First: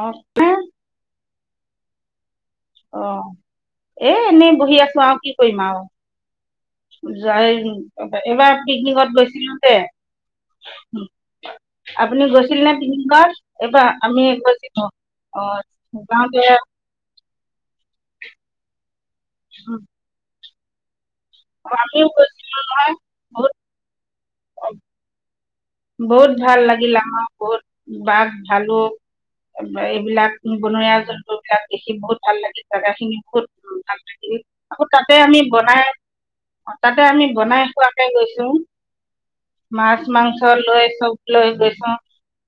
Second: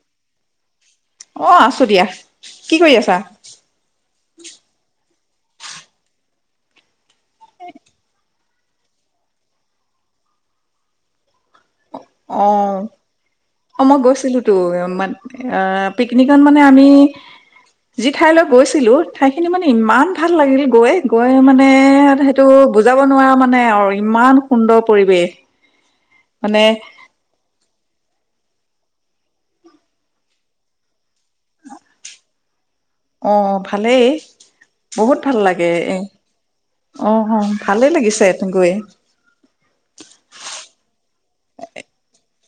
অ অ আছো দিয়া কি কৰি অ আছা এ এনেই বহি আছো আও কি কইম আও যাই এ এবাৰ পিকনিকত গৈছিলো যে আপুনি অ গৈছিল নে পিকনিকত অ এইবাৰ মই আমি গৈছিলো তো মান অ', এ পিকনিকত যাওঁতে মানে আমি যিঠাইলৈ গৈছিলো ঠাইখিনি মানে উম, ইমান ভাল লাগিল গৈ গৈ মানে আমিও সেইটো গৈছিলো নহয় বুজাব নোৱাৰা বহুত মানে আৰু ইমান সুন্দৰ পৰিৱেশ উম বহুত ভাল লাগিল আমাৰ বহুত বাঘ ভালুক এইবিলাক বনৰীয়া জীৱ জীৱবিলাক দেখি বহুত ভাল লাগিল জাগা খিনি অ বহুত উ ভাল ভালেই লাগিল আকৌ তাতে বহুত ভাল আমি লাগে বনাই এ তাতে অ আমি অ বনাই ভালেই খোৱাকে লাগিছে গৈছো গৈ মাছ মাংস লৈ লবলৈ গৈ চাওঁ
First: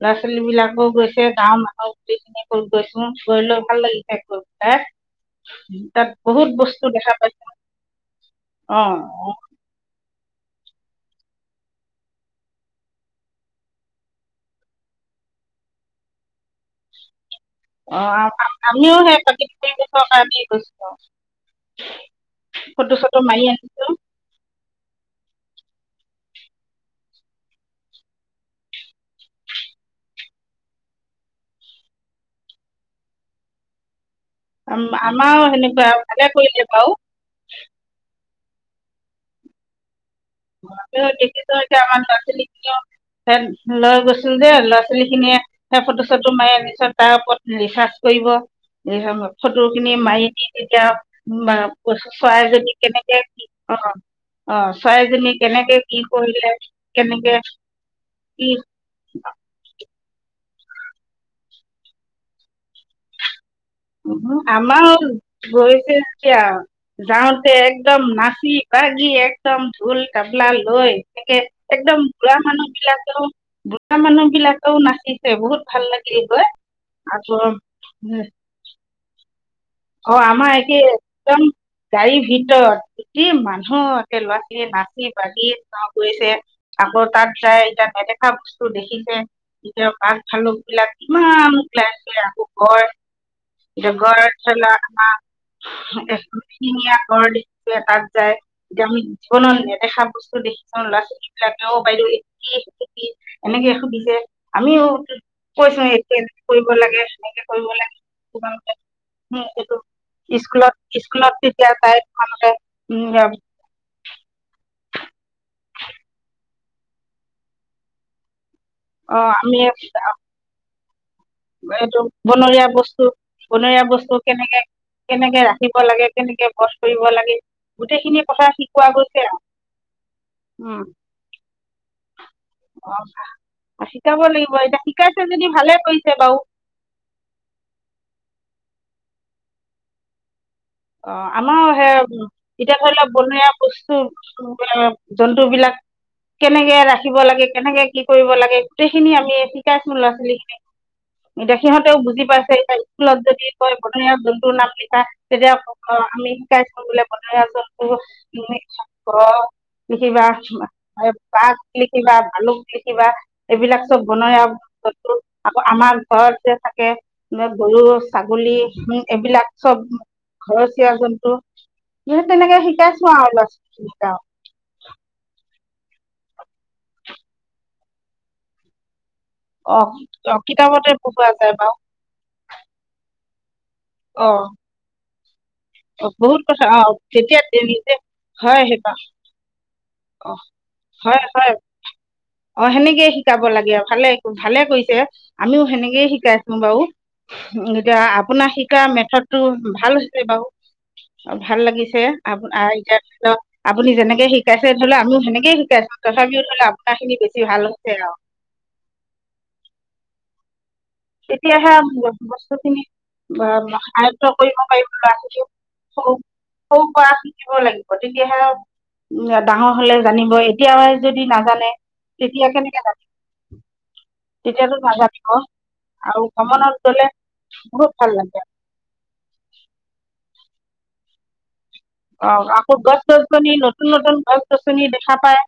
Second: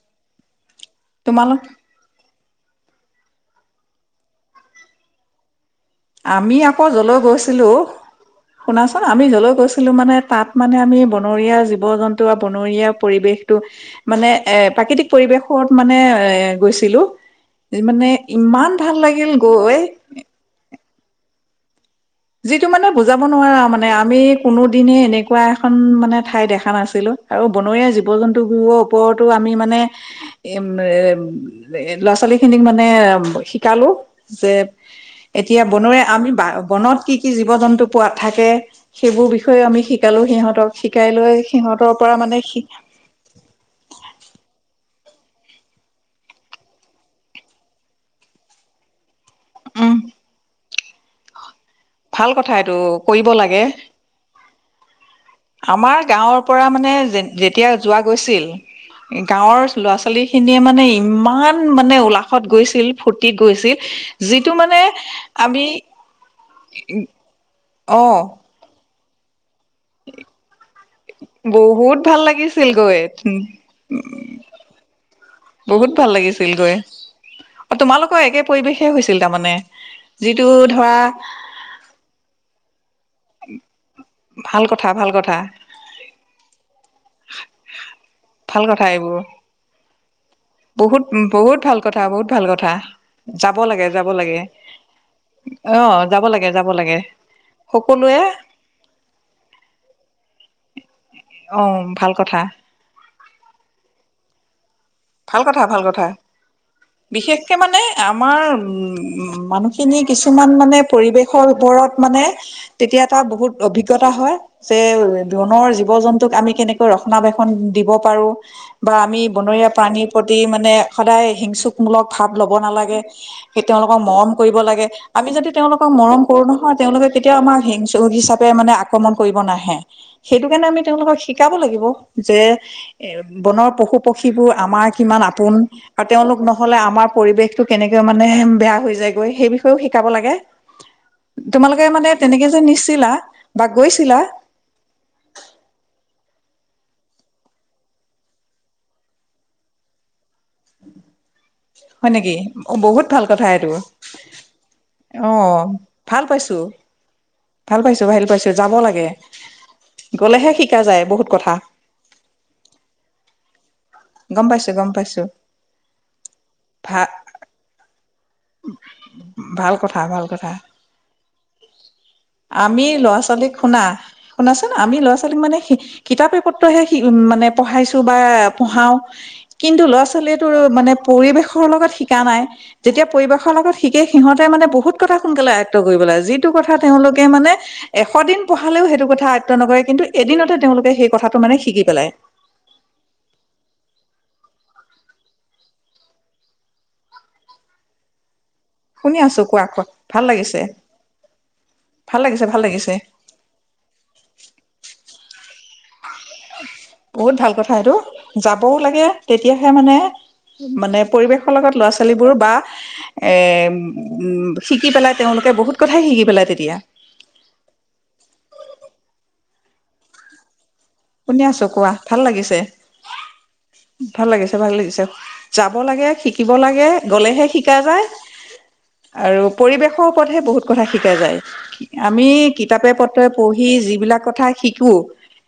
ল'ৰা ছোৱালী বিলাক গৈছে গাঁও তোমালোক মানুহৰ গোটেইখিনি গৈ লৈ বিলাই ভাল লাগিছে গৈ বিলাই আমি আকৌ যৰলৈ গৈছিলো অঁ শুনাচোন আমি যৰলৈ গৈছিলো মানে তাত মানে আমি বনৰীয়া জীৱ জন্তু বা বনৰীয়া পৰিৱেশটো মানে এ প্ৰাকৃতিক পৰিৱেশত মানে এ গৈছিলোঁ। অ' আ আমি আমিও সেই প্ৰাকৃতিক গৈ পৰিৱেশৰ কাৰণে গৈছিলোঁ। যিটো মানে ফটো চটো বুজাব মাৰি নোৱাৰা মানে আনিছোঁ আমি কোনো দিনে এনেকুৱা এখন মানে ঠাই দেখা নাছিলোঁ আৰু বনৰীয়া জীৱ জন্তুবোৰৰ ওপৰতো আমি মানে উম, এ ল'ৰা ছোৱালী খিনিক মানে শিকালোঁ। আমা আমাও সেনেকুৱা আমি ভালে কৰিলে বাৰু। বনত কি কি জীৱ জন্তু পোৱাত থাকে সেইবোৰ বিষয়ে আমি শিক তেখেতক তেতিয়া আমাৰ পৰা মানে ল'ৰা-ছোৱালী কেইটামান লৈ গৈছিলো যে ল'ৰা ছোৱালীখিনিয়ে সেই ফটো চটো মাৰি নিশ্চয় তাৰ ওপৰত ৰিচাৰ্চ কৰিব উম ফটোৰখিনি মাৰি দি মেলি এতিয়া, মা কৈছো ভাল চৰাই কথা যদি এইটো কেনেকে কৰিব কি, লাগে অঁ, অঁ চৰাইজনী কেনেকে কি আমাৰ গাঁৱৰ কৰিলে পৰা মানে যে কেনেকে যেতিয়া যোৱা গৈছিল, কি গাঁৱৰ ল'ৰা-ছোৱালী খিনিয়ে মানে ইমান মানে উলাহত গৈছিল ফূৰ্তিত গৈছিল যিটো মানে আমাও আমি গৈছে এতিয়া যাওঁতে একদম অ নাচি বাগি যিয়েক একদম ঢোল তাপলা লৈ একে বহুত একদম ভাল বুঢ়া মানুহ লাগিছিল গৈ বিলাকেও বুঢ়া মানুহ বিলাকেও নাচিছে বহুত ভাল লাগিছিল গৈ, আকৌ তোমালোকৰ সেই একেই পৰিৱেশে একেই পৰিৱেশে হৈছিল তাৰমানে অ যিটো আমাৰ একেই ধৰা একদম গাড়ীৰ ভিতৰত গোটেই মানুহ একে ভাল ল'ৰা-ছোৱালীয়ে কথা নাচি ভাল কথা বাগি গৈছে আকৌ তাত যাই এতিয়া নেদেখা বস্তু ভাল কথা দেখিছে এইবোৰ এতিয়া বাঘ-ভালুকবিলাক বহুত কিমান বহুত ভাল কথা ওলাইছেহি বহুত আকৌ ভাল কথা গড় যাব লাগে এতিয়া যাব গড় লাগে আমাৰ অ যাব লাগে যাব এখঙীয়া লাগে গড় দেখিছো। সকলোৱে যায় এতিয়া আমি জীৱনত নেদেখা বস্তু দেখি চাওঁ ল'ৰা অ ছোৱালীবিলাকেও অঁ বাইদেউ ভাল এইটো কথা কি সেইটো কি এনেকে সুধিছে আমিও ভাল কথা কৈছো ভাল কথা এইটো এনে কৰিব লাগে সনেকে বিশেষকে কৰিব মানে লাগে আমাৰ তোমালোকে উম মানুহখিনি কিছুমান মানে পৰিৱেশৰ তেতিয়া ওপৰত তাই মানে তোমালোকে তেতিয়া উম এটা বহুত অভিজ্ঞতা হয় যে বনৰ জীৱ জন্তুক আমি কেনেকৈ ৰক্ষনাাবেক্ষন দিব পাৰো বা আমি বনৰীয়া প্ৰতি মানে নে সদায় এইটো হিংসুকমূলক ভাৱ লব বনৰীয়া নালাগে বস্তু স বনৰীয়া তেওঁলোকক বস্তু মৰম কৰিব কেনেকে লাগে আমি কেনেকে যদি ৰাখিব তেওঁলোকক লাগে মৰম কৰো কেনেকে বধ নহয় কৰিব তেওঁলোকে লাগে কেতিয়াও আমাক হিংসুক গোটেইখিনি কথা হিচাপে মানে শিকোৱা আক্ৰমণ গৈছে আৰু কৰিব নাহে, সেইটো কাৰণে আমি উম তেওঁলোকক শিকাব লাগিব যে এ বনৰ অ শিকাব পশু-পক্ষীবোৰ লাগিব এতিয়া আমাৰ শিকাইছে কিমান যদি আপোন ভালে আৰু কৰিছে বাৰু তেওঁলোক নহলে আমাৰ পৰিৱেশতটো কেনেকৈ মানে বেয়া হৈ যে সেই বিষয়েও শিকাব লাগে। অঁ আমাৰ তোমালোকে সে মানে তেনেকে যে এতিয়া ধৰি লওক নিছিলা বনৰীৱা বা বস্তু গৈছিলা জন্তুবিলাক কেনেকে ৰাখিব লাগে কেনেকে কি কৰিব লাগে গোটেইখিনি আমি শিকাইছো ল'ৰা-ছোৱালী খিনিক। এতিয়া সিহঁতেও হয় বুজি নেকি পাইছে এতিয়া অ বহুত স্কুলত ভাল কথা যদি এইটো কয় বনৰীয়া জন্তু নাম লিখা তেতিয়াও অ ভাল আমি পাইছো শিকাইচো বোলে বনৰীয়া জোন্ত ভাল পাইছো ভাল পাইছো যাব লাগে বাঘ লিখিবা গলেহে শিকা যায় বহুত কথা পাক লিখিবা ভালুক লিখিবা এইবিলাক বনৰীয়া গম পাইছো গম পাইছো আকৌ আমাৰ ঘৰত যে থাকে ভা গৰু ছাগলী উম এইবিলাক ভাল চব কথা ভাল কথা ঘৰৰ চীয়া জন্তু তেনেকে আমি শিকাইছো আৰু ল'ৰা ছোৱালীক শুনা ছোৱালী শুনাচোন আমি কেটাও ল'ৰা ছোৱালীক মানে কিতাপে পত্ৰইহে উ মানে পঢ়াইছো বা পঢ়াও কিন্তু অঁ ল'ৰা অঁ ছোৱালীয়েতো কিতাপতে মানে পোৱা যায় পৰিৱেশৰ বাৰু লগত শিকা নাই যেতিয়া পৰিৱেশৰ লগত ঠিক অঁ সহঁতে মানে বহুত কথা সোনকালে আয়ত কৰি পেলায় বহুত যিটো কথা অঁ তেওঁলোকে তেতিয়া মানে নিজে এশ দিন হয় পঢ়ালেও সেইবা সেইটো কথা আয়ত্ব নকৰে কিন্তু অঁ এদিনতে তেওঁলোকে সেই হয় কথাটো হয় মানে শিকি পেলায় অ সেনেকেই শিকাব লাগে ভালে ভালে কৰিছে আমিও সেনেকেই শিকাইছো বাৰু এতিয়া আপোনাক শ তাৰ শুনি মেথড টো আছো কোৱা কোৱা ভাল হৈছে বাৰু লাগিছে ভাল লাগিছে ভাল আপ লাগিছে ভাল এতিয়া লাগিছে পিছত আপুনি যেনেকে শিকাইছে ধৰি লও আমিও সেনেকে শ শিকে [unintelligible] বহুত ভাল কথা এইটো আৰু যাবও লাগে তেতিয়াহে মানে মানে পৰিৱেশৰ তেতিয়াহে লগত ল'ৰা ছোৱালীবোৰ বা বস্তুখিনি এ আয়ত্ব কৰিব পাৰিব শিকি ল'ৰা পেলাই ছোৱালী তেওঁলোকে বহুত কথাই সৰু শিকি পেলাই তেতিয়া সৰুৰ উ ডাঙৰ হলে জানিব কেতিয়াই যদি শুনি আছো নাজানে কোৱা ভাল তেতিয়া লাগিছে কেনেকে জানিব ভাল লাগিছে ভাল তেতিয়াতো লাগিছে নাজানিব যাব লাগে আৰু শিকিব ভ্ৰমণত লাগে গলে গলেহে শিকা বহুত যায় ভাল লাগে আৰু পৰিবেশৰ ৰততহে বহুত কথা শিকা যায় আমি অ আকৌ কিতাপে গছ পত্ৰই গছনি পঢ়ি নতুন নতুন যিবিলাক গছ কথা গছনি শিকো দেখা পায়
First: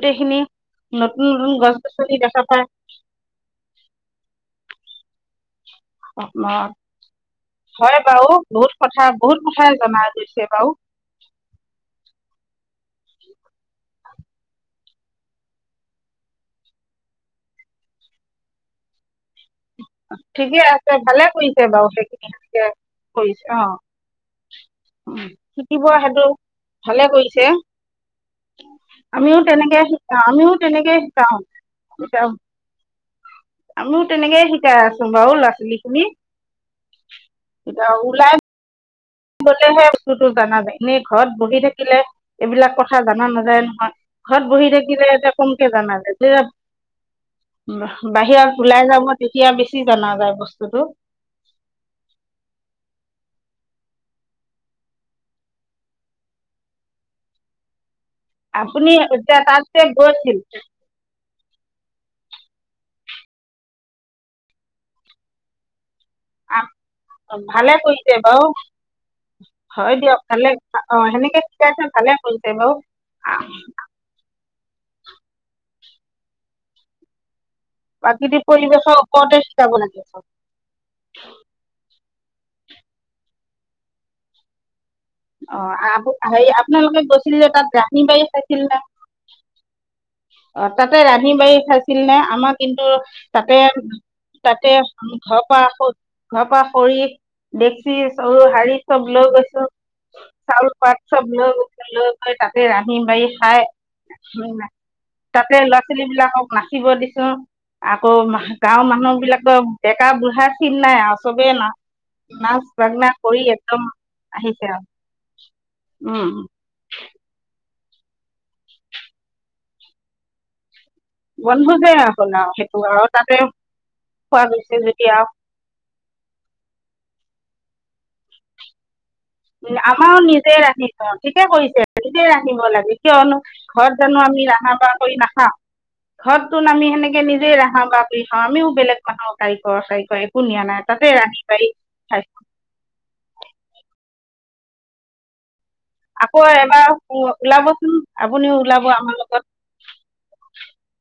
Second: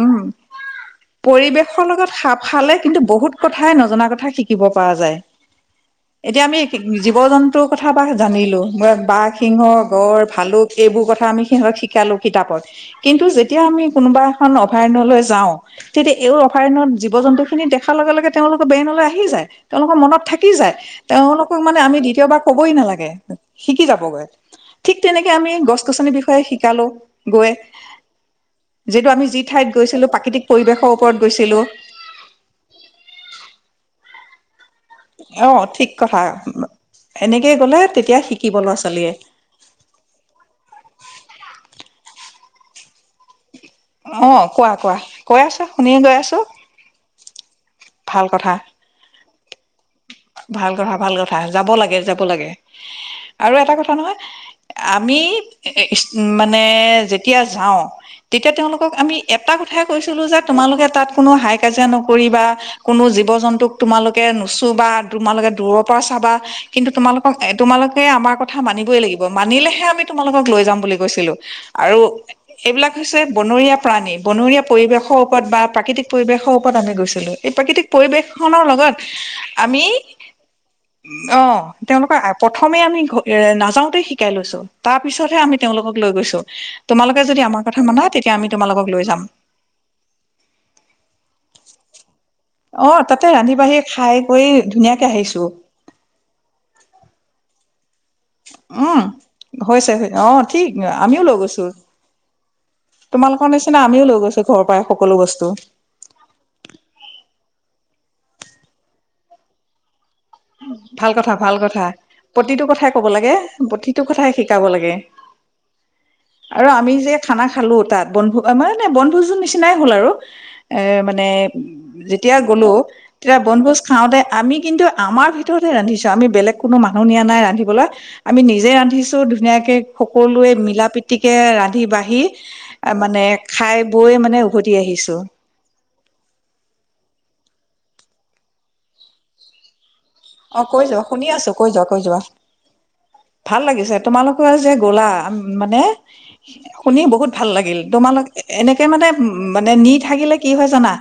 উম নতুন নতুন গছ পৰিৱেশৰ লগত গছনি সাপ দেখা পায় খালে কিন্তু বহুত কথাই নজনা কথা শিকিব ক পৰা যায় এতিয়া আমি জীৱ জন্তুৰ কথা হয় বা বাৰু জানিলো বহুত কথা বাঘ বহুত সিংহ কথাই জনা গড় গৈছে বাৰু ভালুক এইবোৰ কথা আমি সিহঁতক শিকালো কিতাপত কিন্তু যেতিয়া আমি কোনোবা খন অভয়াৰণয়লৈ যাওঁ তেতিয়া এই অভয়াৰণয়ত জীৱ জন্তু খিনি দেখাৰ লগে লগে তেওঁলোকে ব্ৰেনলৈ আহি যায় তেওঁলোকৰ মনত থাকি ঠিকে যায় আছে ভালে তেওঁলোকক কৰিছে মানে বাৰু আমি সেইখিনি দ্বিতীয়বাৰ সেনেকে কবই নালাগে কৰিছে অ শিকি যাবগৈ ঠিক তেনেকে আমি গছ শিকিব গছনিৰ সেইটো বিষয়ে শিকালো ভালে কৰিছে গৈ যিহেটো আমি আমিও ঠাইত তেনেকে গৈছিলো শিকা প্ৰাকৃতিক আমিও পৰিৱেশৰ তেনেকে ওপৰত শিকাও গৈছিলো শিকাম আমিও তেনেকে শি অহ ঠিক কথা। এনেকে কলে তেতিয়া শিকিব ল'ৰা ছোৱালীয়ে। গলেহে বস্তুটো জানা যায় এনেই ঘৰত বহি থাকিলে এইবিলাক কথা জানা নাযায় ন অ ঘৰত বহি কোৱা কোৱা থাকিলে এতিয়া কৈ আছা কোনকে শুনি জানা গৈ যে আছো ভাল কথা বাহিৰত ওলাই যাব তেতিয়া জানা যায় ভাল বস্তুটো কথা ভাল কথা যাব লাগে যাব লাগে আৰু এটা কথা নহয় আমি মানে যেতিয়া যাওঁ তেতিয়া তেওঁলোকক আপুনি আমি এতিয়া এটা তাত যে কথাই কৈছিলো গৈছিল যে তোমালোকে তাত কোনো হাই কাজিয়া নকৰিবা কোনো জীৱ জন্তুক তোমালোকে ন বা তোমালোকে দোৰক চাবা কিন্তু তোমালোকক ভালে তোমালোকে কৰিছে আমাৰ বাৰু কথা মান লাগিব মানিলেহে হয় আমি দিয়ক তোমালোকক ভালে লৈ যাম অ বুলি কৈছিলো সেনেকে শিকাইছে আৰু ভালে কৰিছে বাৰু এইবিলাক হৈছে বনৰীয়া প্ৰাণী বনৰীয়া পৰিৱেশৰ ওপৰত বা প্ৰাকৃতিক পৰিৱেশৰ ওপৰত আমি গৈছিলোঁ। এই প্ৰাকৃতিক পৰিৱেশ খনৰ লগত পৰিৱেশৰ ওপৰতে শিকাব আমি লাগে চব অঅ তেওঁলোকৰ প্ৰথমে আমি এহ নাযাওঁতেই শিকাই লৈছো। তাৰ পিছতহে অ আমি তেওঁলোকক লৈ গৈছো, হেৰি আপোনালোকে তোমালোকে গৈছিল যদি যে আমাৰ তাত কথা ৰান্ধি মান বাঢ়ি তেতিয়া আমি তোমালোকক লৈ যাম। অহ তাতে ৰান্ধি বাঢ়ি খাইছিল নে আমাৰ কিন্তু অ', ৰান্ধি তাতে বাঢ়ি খাই কৰি তাতে ধুনীয়াকে আহিছো ঘৰ পৰা ঘৰ পৰা খৰি দেখ [unintelligible] চৰু হাৰী উম। চব লৈ গৈছো হৈছে অ', ঠিক চাউল পাত আমিও চব লৈ গৈছো লৈ গৈ তাতে ৰান্ধি বাঢ়ি তোমালোকৰ নিচিনা আমিও লৈ গৈছো খাই ঘৰৰ পৰাই সকলো বস্তু তাতে ল'ৰা -ছোৱালী বিলাকক নাচিব দিছো। আকৌ গাঁৱৰ মানুহবিলাকৰ ভাল কথা ভাল কথা নাচ প্ৰতিটো কথাই কব বাগনা লাগে কৰি একদম প্ৰতিটো কথাই শিকাব আহিছে আৰু লাগে উম আৰু আমি যে খানা খালো তাত বনভোগ মানে বনভোজৰ নিচিনাই হ'ল আৰু এহ মানে বনভোজে হ'ল যেতিয়া আৰু গ'লো সেইটো আৰু তাতে তেতিয়া বনভোজ খাওঁতে খোৱা আমি গৈছে কিন্তু যেতিয়া আমাৰ ভিতৰতে ৰান্ধিছো আমি বেলেগ কোনো মানুহ নিয়া নাই ৰান্ধিব বলা আমি নিজে ৰান্ধিছো ধুনীয়াকে আমাৰো নিজে সকলোৱে ৰান্ধি মিলা থওঁ প্ৰীতিকে ঠিকে কৰিছে ৰান্ধি নিজে ৰান্ধিব লাগে বাঢ়ি মানে কিয়নো খাই ঘৰত জানো বৈ মানে উভতি আহিছো। ঘৰত চোন আমি সেনেকে নিজে ৰাহা বা দি খাও বেলেগ মানুহৰ কাৰিকৰ চাৰি অহ কৈ যোৱা শুনি আছো কৈ যোৱা কৈ যোৱা খাইছোঁ ভাল লাগিছে তোমালোকৰ যে গ'লা মানে আকৌ এবাৰ শুনি বহুত ভাল লাগিল ওলাবচোন তোমালোক আপুনিও ওলাব এনেকে মানে আমাৰ উ লগত মানে নি থাকিলে কি হয় জানা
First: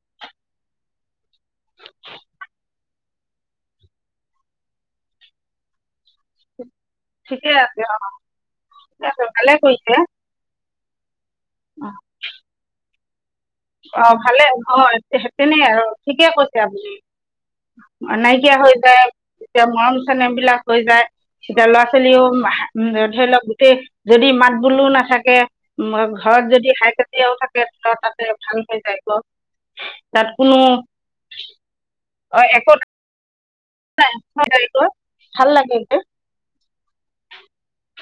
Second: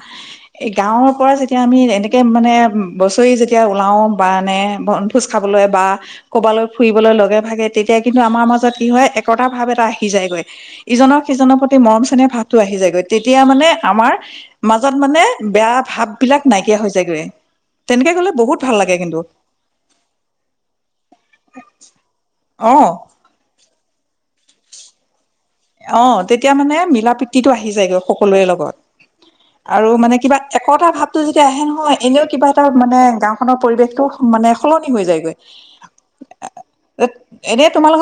এই গাঁৱৰ পৰা যেতিয়া আমি এনেকে মানে বছৰি যেতিয়া ওলাও বানে বন ভোজ খাবলৈ বা কৰ'বালৈ ফুৰিবলৈ লগে ঠিকে ভাগে আছে তেতিয়া অঁ কিন্তু আমাৰ মাজত কি ঠিক হয় আছে একতা ভালে ভাৱ এটা কৰিছে আহি যায়গৈ ইজনৰ সিজনৰ প্ৰতি মৰম চেনেহ ভাৱোটো আহি যায় গৈ তেতিয়া মানে অঁ আমাৰ ভালে অঁ মাজত মানে তেনেই বেয়া আৰু ভাব ঠিকে বিলাক কৈছে নাইকিয়া হৈ আপুনি যায়গৈ। তেনেকে গলে বহুত ভাল লাগে এতিয়া মৰম চনেম বিলাক হৈ যায় তেতিয়া ল'ৰা ছোৱালীও অ ধৰি লওক যে গোটেই যদি মাত বোলো নাথাকে অ ঘৰত তেতিয়া যদি মানে হাই মিলা কাজিয়াও প্ৰিতিটো থাকে আহি যায়গৈ তাতে সকলোৰে ভাল লগত হৈ যায়গৈ আৰু মানে তাত কিবা কোনো একতা ভাৱটো যেতিয়া আহে নহয় এনেও কিবা এটা একো মানে গাওখনৰ পৰিৱেশটো মানে যায়গৈ সলনি হৈ যাগৈ ভাল লাগে গৈ এনে তোমালোক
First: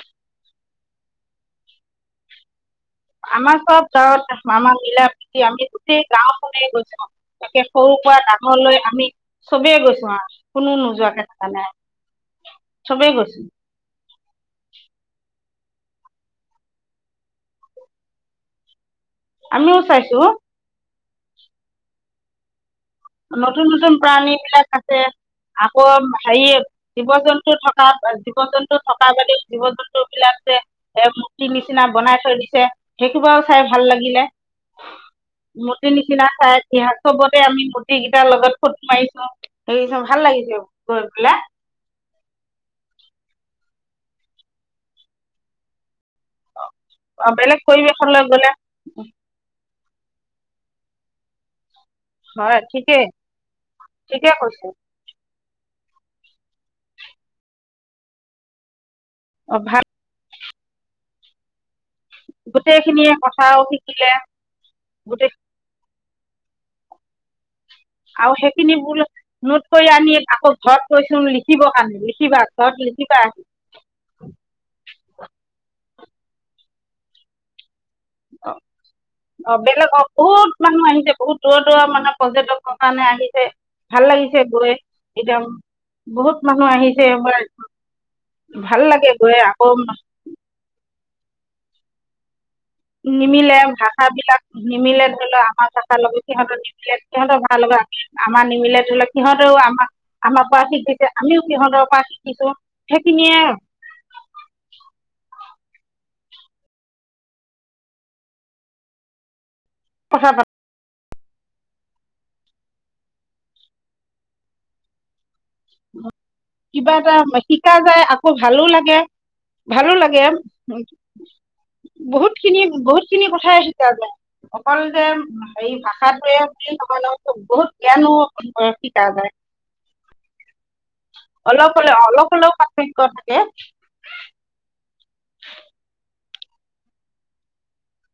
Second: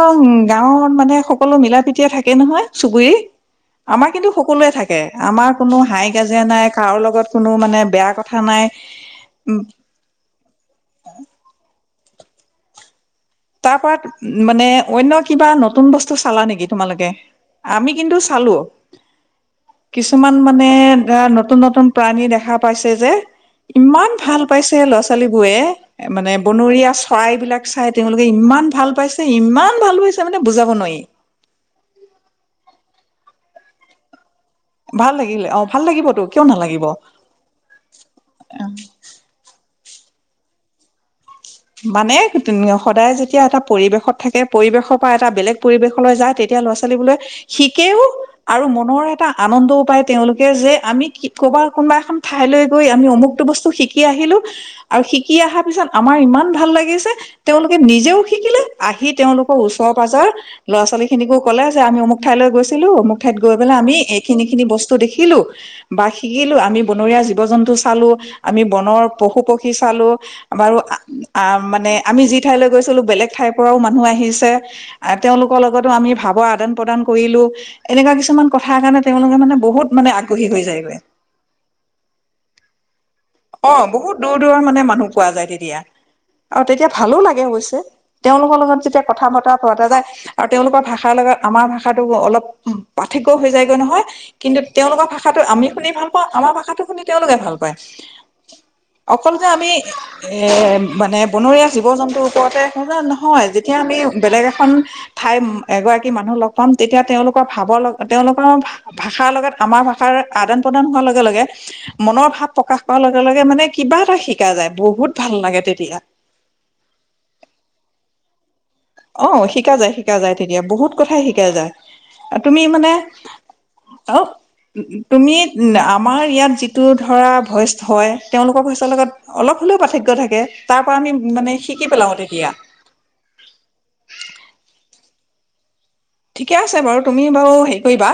গাঁৱত মানে সকলো মিলা প্ৰীতিয়ে থাকে কে নহয় চুবুৰী আমাৰ চব আমাৰ কিন্তু গাঁৱত সকলোৱে আমা থাকে মিলা প্ৰীতি আমাৰ আমি কোনো গোটেই হাই কাজিয়া নাই গাওখনেই কাৰো গৈছো, লগত কোনো তাকে মানে সৰু বেয়া পৰা কথা নাই ডাঙৰলৈ আমি উ চবেই গৈছো আও কোনো নোযোৱাকে থকা নাই। চবেই গৈছে তাৰ পৰা উ মানে অন্য কিবা নত নতুন বস্তু চালা নেকি তোমালোকে? আমি কিন্তু চালো। আমিও চাইছো কিছুমান মানে এ নতুন নতুন প্ৰাণী দেখা পাইছে যে, নতুন নতুন ইমান ভাল প্ৰাণীবিলাক পাইছে আছে ল'ৰা ছোৱালী বোৰে আকৌ মানে হেৰি বনৰীয়া চৰাইবিলাক চাই তেওঁলোকে জীৱ ইমান জন্তু ভাল থকা পাইছে বাদদি জীৱ ইমান ভাল জন্তু পাইছে মানে বিলাকে বুজাব নোৱাৰি এ মূৰ্তি নিচিনা বনাই থৈ দিছে সেইটো বাৰু চাই ভাল লাগিলে ভাল লাগিলে অ ভাল মতি লাগিবতো নিচিনা কিয় চাই নালাগিব হাস চবতে আমি গোটকেইটাৰ লগত ফটো মাৰিছো সেই চ ভাল লাগিছে গৈ পেলায় মানে উ সদায় যেতিয়া এটা পৰিৱেশত থাকে, পৰিৱেশৰ পৰা এটা বেলেগ পৰিৱেশ যায় তেতিয়া ল'ৰা ছোৱালীবোলে অ বেলেগ শিকেও পৰিৱেশলৈ গ'লে আৰু মনৰ এটা আনন্দ পাই তেওঁলোকে যে আমি ক'বাত কোনোবা এখন হয় ঠাইলৈ গৈ ঠিকেই আমি অমুকটো বস্তু শিকি ঠিকে আহিলো কৈছে আৰু সি অহাৰ পিছত আমাৰ ইমান ভাল লাগিছে তেওঁলোকে নিজেও শিকিলে আহি তেওঁলোকৰ অ ভাল ওচৰ পাঁজৰ ল'ৰা ছোৱালী খিনিকো ক'লে আমি অমুক ঠাইলৈ গৈছিলো গোটেইখিনিয়ে অমুক ঠাইত গৈ কথাও পেলাই আমি শিকিলে এইখিনি খিনি বস্তু গোটেই দেখিলো বা শিকিলো আমি বনৰীয়া জীৱ জন্তু চালো আৰু আমি সেইখিনি বোল বনৰ পশু নোট পক্ষী কৰি চালো আনি আকৌ বাৰু ঘৰত কৈছো লিখিবৰ মানে কাৰণে আমি যি লিখিবা ঠাইলৈ ঘৰত গৈছিলোঁ লিখিবা বেলেগ ঠাইৰ পৰাও মানুহ আহিছে তেওঁলোকৰ লগতো আমি ভাবা আদান প্ৰদান কৰিলো এনেকুৱা কিছুমান অ কথাৰ কাৰণে তেওঁলোকে অ মানে বহুত বেলেগ অ মানে আগ্ৰহী বহুত হৈ মানুহ যায়গৈ আহিছে বহুত দূৰ দূৰ মানে পৰ্যটক অ বহুত দূৰ দূৰৰ মানে মানুহ পোৱা এতিয়া যায় তেতিয়া বহুত মানুহ আৰু তেতিয়া আহিছে ভালো লাগে অৱশ্যে তেওঁলোকৰ ভাল লগত যেতিয়া লাগে কথা গৈ বতৰা আকৌ পতা যায় আৰু তেওঁলোকৰ ভাষা ভাষাৰ লগত আমাৰ ভাষাটো অলপ পাৰ্থক্য হৈ নিমিলে যায়গৈ নহয় ভাষাবিলাক কিন্তু নিমিলে তেওঁলোকৰ ধৰি ভাষাটো লওক আমি আমাৰ শুনি ভাষাৰ ভাল লগত পাওঁ আমাৰ সিহঁতৰ ভাষাটো নিমিলে শুনি তেওঁলোকে সিহঁতৰ ভাল ভাষাৰ পায় লগত আমাৰ নিমিলে ধৰি লওক অকল যে সিহঁতেও আমি আমাৰ এ আমাৰ পৰা শিকিছে মানে আমিও বনৰীয়া সিহঁতৰ জীৱ পৰা জন্তুৰ শিকিছো ওপৰতে সেইখিনিয়ে নহয় যেতিয়া আমি বেলেগ এখন ঠাই এগৰাকী মানুহ লগ পাম তেতিয়া তেওঁলোকৰ ভাৱৰ লগ তেওঁলোকৰ ভাষাৰ লগত আমাৰ ভাষাৰ কথা পাত আদান প্ৰদান হোৱা লে লগে লগে মনৰ ভাৱ প্ৰকাশ অলেকে তলেগে মানে কিবা এটা শিকা যায় বহুত ভাল লাগে তেতিয়া কিবা এটা শিকা যায় আকৌ ভালো লাগে অ শিকা ভালো যায় শিকা লাগে যায় তেতিয়া বহুত কথাই শিকা যায় বহুত তুমি খিনি মানে বহুত খিনি কথাই শিকা যায় অ অকল যে তুমি হেৰি আমাৰ ভাষাটোৱে ইয়াত বুলি যিটো নহয় ধৰা নহয় বহুত ভইচ হয় জ্ঞানো তেওঁলোকৰ ভইচৰ শিকা লগত যায় অলপ হলেও পাৰ্থক্য থাকে তাৰ পৰা আমি মানে অলপ শিকি অলপ পেলাও অলপ তেতিয়া অলপ পাৰ্থক্য থাকে ঠিকে আছে বাৰু তুমি বাৰু হেৰি কৰিবা